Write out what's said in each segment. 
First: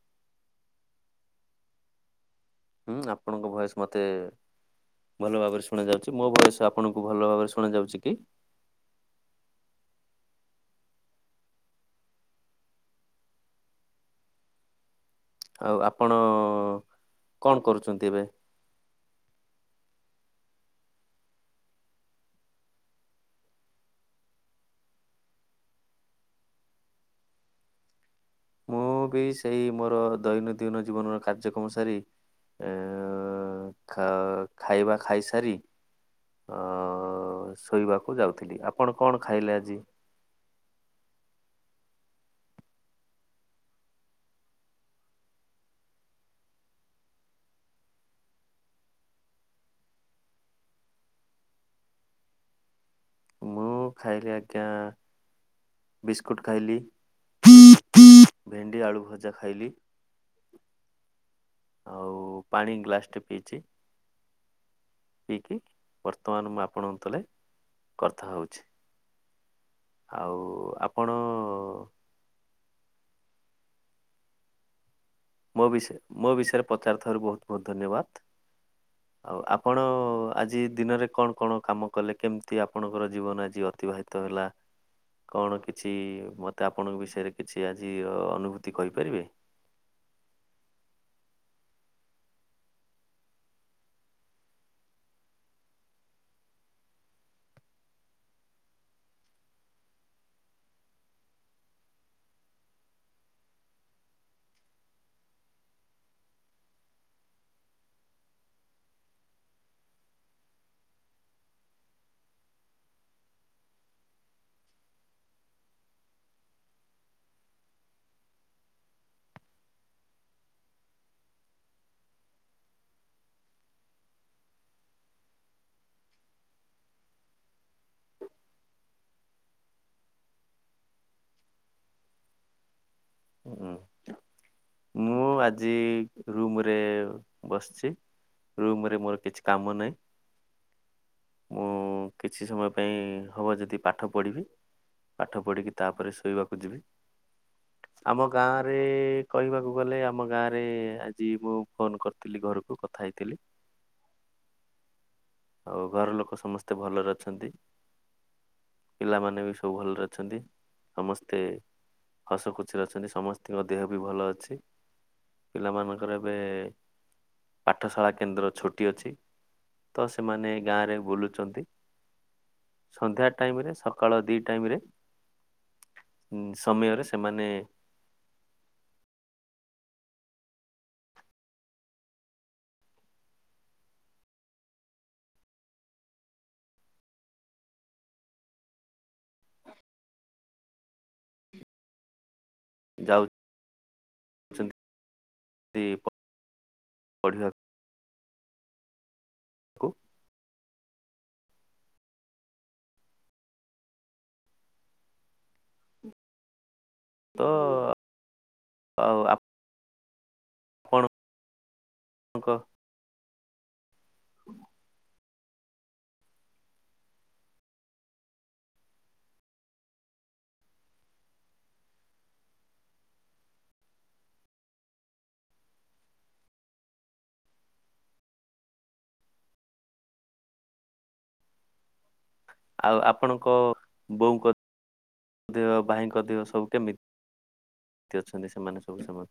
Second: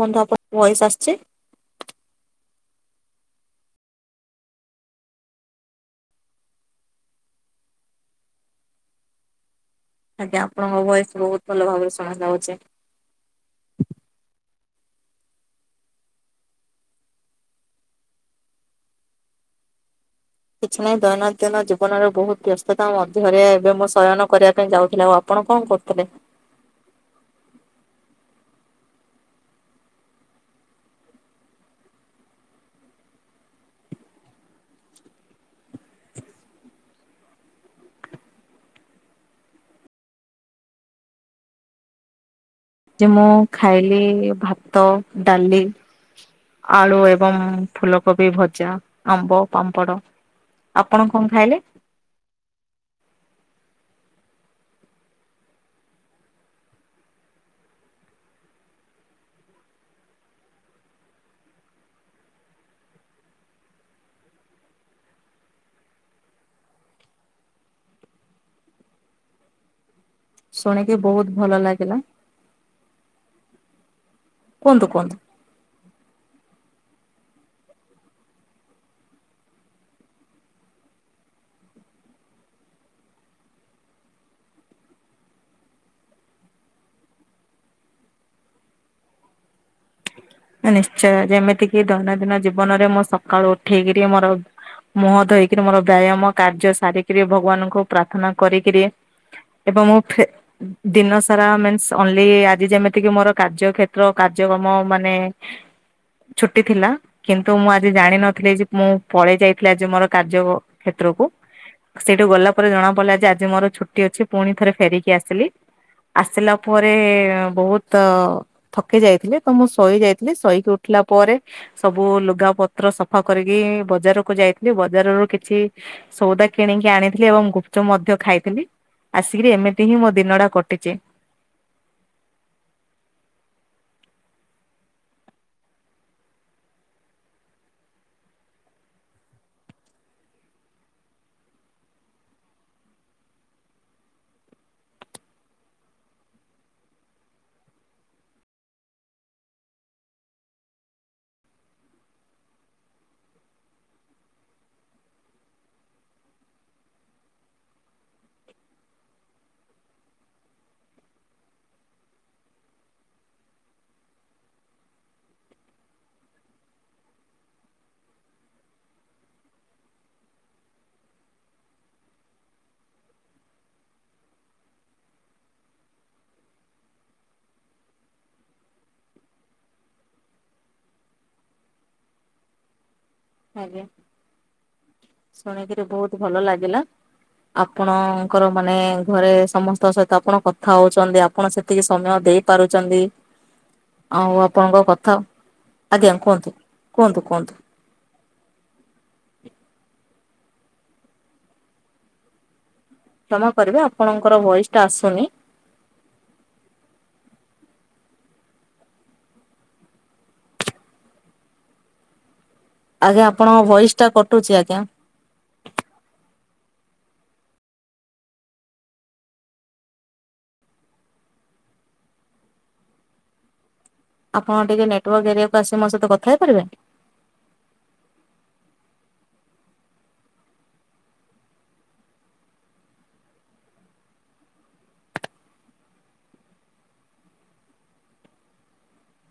ବନ୍ଧ ଆପଣ ଭଏସ ଆସଚି। ହୁଁ ଆପଣଙ୍କ ଭୟସ ମତେ ଭଲ ଭାବରେ ଶୁଣାଯାଉଛି ମୋ ବୟସ ଆପଣଙ୍କୁ ଭଲ ଭାବରେ ଶୁଣାଯାଉଛି କି? ଆଜ୍ଞା ଆପଣଙ୍କ ଭଏସ ବହୁତ ଭଲ ଭାବରେ ଶୁଣାଯାଉଚି। ଆଉ ଆପଣ କଣ କରୁଛନ୍ତି ଏବେ? କିଛି ନାହିଁ ଦୈନନ୍ଦିନ ଜୀବନରେ ବହୁତ ବ୍ୟସ୍ତତା ମଧ୍ୟରେ ଏବେ ମୁଁ ଶୟନ କରିବା ପାଇଁ ଯାଉଥିଲି ଆଉ ଆ ଆପଣ କଣ କରୁଥିଲେ। ମୁଁ ବି ସେଇ ମୋର ଦୈନନ୍ଦିନ ଜୀବନର କାର୍ଯ୍ୟକ୍ରମ ସାରି ଏ ଖ ଖାଇବା ଖାଇସାରି ଅ ଶୋଇବାକୁ ଯାଉଥିଲି ଆପଣ କଣ ଖାଇଲେ ଆଜି। ଯେ ମୁଁ ଖାଇଲି ଭାତ ଡାଲି ଆଳୁ ଏବଂ ଫୁଲକୋବି ଭଜା ଆମ୍ବ ପାମ୍ପଡ଼ ଆପଣ କଣ ଖାଇଲେ? କଉ ଖାଇଲି ଆଜ୍ଞା। ବିସ୍କୁଟ୍ ଖାଇଲି ଭେଣ୍ଡି ଆଳୁ ଭଜା ଖାଇଲି। ଆଉ ପାଣି ଗ୍ଲାସ ଟେ ପିଇଚି। ପିଇକି ବର୍ତ୍ତମାନ ମୁଁ ଆପଣଙ୍କ ତଲେ କଥା ହୋଉଚି। ଶୁଣିକି ଆପଣ ବହୁତ ଭଲ ଲାଗିଲା। କୁହନ୍ତୁ କୁହନ୍ତୁ। ମୋ ବିଷୟ ମୋ ବିଷୟରେ ପଚାରୁଥିବାରୁ ବହୁତ ବହୁତ ଧନ୍ୟବାଦ। ହ ଆଉ ଆପଣ ଆଜି ଦିନରେ କଣ କଣ କାମ କଲେ କେମିତି ଆପଣଙ୍କର ଜୀବନ ଆଜି ଅତିବାହିତ ତ ହେଲା। କଣ କିଛି ମୋତେ ଆପଣଙ୍କ ବିଷୟରେ କିଛି ଆଜି ଅନୁଭୂତି କହିପାରିବେ। ନିଶ୍ଚୟ ଯେମିତିକି ଦୈନନ୍ଦିନ ଜୀବନରେ ମୁଁ ସକାଳୁ ଉଠେଇକିରି ମୋର ମୁହଁ ଧୋଇକିରି ମୋର ବ୍ୟାୟାମ କାର୍ଯ୍ୟ ସାରିକିରି ଭଗବାନଙ୍କୁ ପ୍ରାର୍ଥନା କରିକିରି। ଏବଂ ମୋ ଫେ ଦିନ ସାରା ମିନ୍ସ ଓନ୍ଲି ଆଜି ଯେମିତିକି ମୋର କାର୍ଯ୍ୟକ୍ଷେତ୍ର କାର୍ଯ୍ୟକ୍ରମ ମାନେ ଛୁଟି ଥିଲା। କିନ୍ତୁ ମୁଁ ଆଜି ଜାଣିନଥିଲି ଯେ ମୁଁ ପଳେଇ ଯାଇଥିଲି ଆଜି ମୋର କାର୍ଯ୍ୟ କ୍ଷେତ୍ରକୁ। ସେଇଠୁ ଗଲା ପରେ ଜଣା ପଡିଲା ଯେ ଆଜି ମୋର ଛୁଟି ଅଛି ପୁଣି ଥରେ ଫେରିକି ଆସିଲି। ଆସିଲା ପରେ ବହୁତ ଥକି ଯାଇଥିଲି ତ ମୁଁ ଶୋଇ ଯାଇ ଥିଲି ଶୋଇକି ଉଠିଲା ପରେ। ସବୁ ଲୁଗା ପତ୍ର ସଫା କରିକି ବଜାରକୁୁ ଯାଇଥିଲି ବଜାରରୁ କିଛି ସଉଦା କିଣିକି ଆଣିଥିଲି ଏବଂ ଗୁପଚପ ମଧ୍ୟ ଖାଇଥିଲି। ଆସିକିରି ଏମିତି ହିଁ ମୋ ଦିନ ଟା କଟିଛି। ହୁଁ ମୁଁ ଆଜି ରୁମ ରେ ବସିଛି। ରୁମ ରେ ମୋର କିଛି କାମ ନାହିଁ। ମୁଁ କିଛି ସମୟ ପାଇଁ ହବ ଯଦି ପାଠ ପଢ଼ିବି। ପାଠ ପଢିକି ତାପରେ ଶୋଇବାକୁ ଯିବି। ଆମ ଗାଁ ରେ କହିବାକୁ ଗ ଗଲେ ଆମ ଗାଁ ରେ ଆଜି ମୁଁ ଫୋନ କରିଥିଲି ଘରକୁ କଥା ହେଇଥିଲି। ଆଉ ଘର ଲୋକ ସମସ୍ତେ ଭଲରେ ଅଛନ୍ତି। ପିଲାମାନେ ବି ସବୁ ଭଲରେ ଅଛନ୍ତି। ସମସ୍ତେ ହସ ଖୁସିରେ ଅଛନ୍ତି। ସମସ୍ତଙ୍କ ଦେହ ବି ଭଲ ଅଛି। ପିଲାମାନଙ୍କର ଏବେ ପାଠଶାଳା କେନ୍ଦ୍ର ଛୁଟି ଅଛି। ତ ସେମାନେ ଗାଁ ରେ ବୁଲୁଛନ୍ତି। ସନ୍ଧ୍ୟା ଟାଇମରେ ସକାଳ ଦୁଇ ଟାଇମରେ ଉ ସମୟରେ ସେମାନେ ଆଜ୍ଞା ଶୁଣିକିରି ବହୁତ ଭଲ ଲାଗିଲା। ଆପଣଙ୍କର ମାନେ ଘରେ ସମସ୍ତଙ୍କ ସହିତ ଆପଣ କଥା ହଉଛନ୍ତି। ଆପଣ ସେତିକି ସମୟ ଦେଇ ପାରୁଛନ୍ତି। ଆଉ ଆପଣଙ୍କ ଯାଉଛନ୍ତି କଥା ଆଜ୍ଞା କୁହନ୍ତୁ କୁହନ୍ତୁ ପଢିବାକୁ କୁହନ୍ତୁ। କୁ କ୍ଷମା କରିବେ ଆପଣଙ୍କର ଭଏସ ଟା ଆସୁନି। ତ ଆଉ ଆ ପଣଙ୍କ ଆଜ୍ଞା ଆପଣଙ୍କ ଭଏସ୍ ଟା କଟୁଛି ଆଜ୍ଞା। ଆପଣ ଟିକେ ନେଟୱାର୍କ ଏରିଆକୁ ଆସି ମୋ ସହିତ କଥା ହେଇପାରିବେ? ଆଉ ଆପଣଙ୍କ ବୋଉଙ୍କ ଦେହ, ଭାଇଙ୍କ ଦେହ ସବୁ କେମିତି ଅଛନ୍ତି? ସେମାନେ ସବୁ ସମ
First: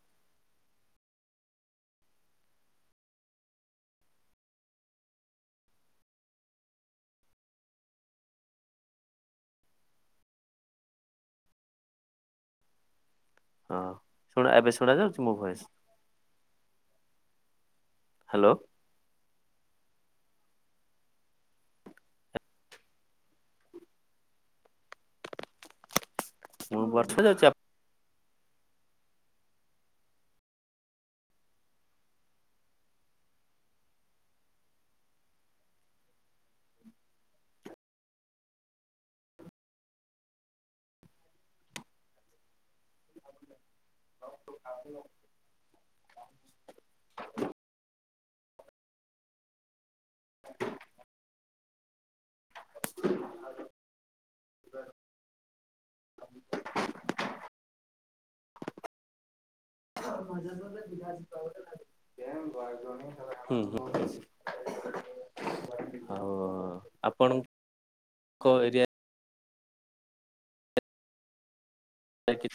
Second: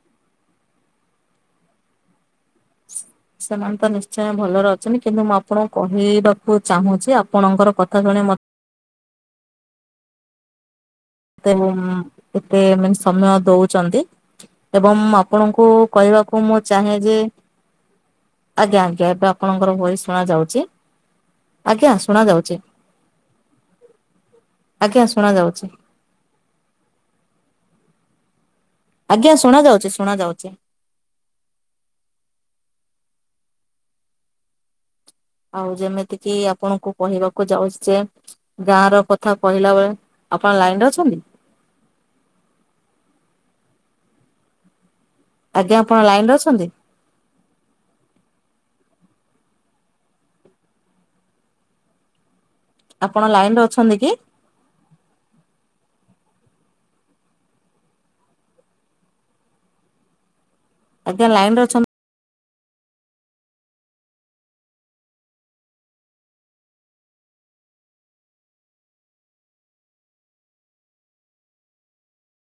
ସେମାନେ ତ ନିଶ୍ଚୟ ଭଲରେ ଅଛନ୍ତି କିନ୍ତୁ ମୁଁ ଆପଣଙ୍କୁ କହିବାକୁ ଚାହୁଁଛି ଆପଣଙ୍କର କଥା ଶୁଣି ମତେ ଏତେ ମ ଏତେ ମାନେ ସମୟ ହଁ ଦଉଛନ୍ତି ଶୁଣା ଏବେ ଶୁଣା ଏବଂ ଯାଉଛି ମୋ ଭଏସ ଆପଣଙ୍କୁ କହିବାକୁ ମୁଁ ଚାହେଁ ଯେ ହ୍ୟାଲୋ। ଆଜ୍ଞା ଆଜ୍ଞା ଏବେ ଆପଣଙ୍କର ଭଏସ ସୁନା ଯାଉଛି। ଆଜ୍ଞା ଶୁଣା ଯାଉଛି। ଆଜ୍ଞା ଶୁଣା ଯାଉଛି। ମୁଁ ବର୍ଷା ଯାଉଛି ଆ ଆଜ୍ଞା ଶୁଣା ଯାଉଛି ଶୁଣା ଯାଉଛି। ଆଉ ଯେମିତି କିି ଆପଣଙ୍କୁ କହିବାକୁ ଯାଉଛି ଯେ ଗାଁ ର କଥା କହିଲା ବେଳେ ଆପଣ ଲାଇନ ରେ ଅଛନ୍ତି? ଆଉ ଆଜ୍ଞା ଆପଣ ଲାଇନରେ ଅଛନ୍ତି? ଆପଣ ଲାଇନ ରେ ଅଛନ୍ତି କି? [unintelligible] [unintelligible] ଆଜ୍ଞା ଲାଇନ ରେ ଅଛନ୍ତି। ହୁଁ ହୁଁ ହଉ ଆପଣଙ୍କ ଏରିଆ ଆ କିି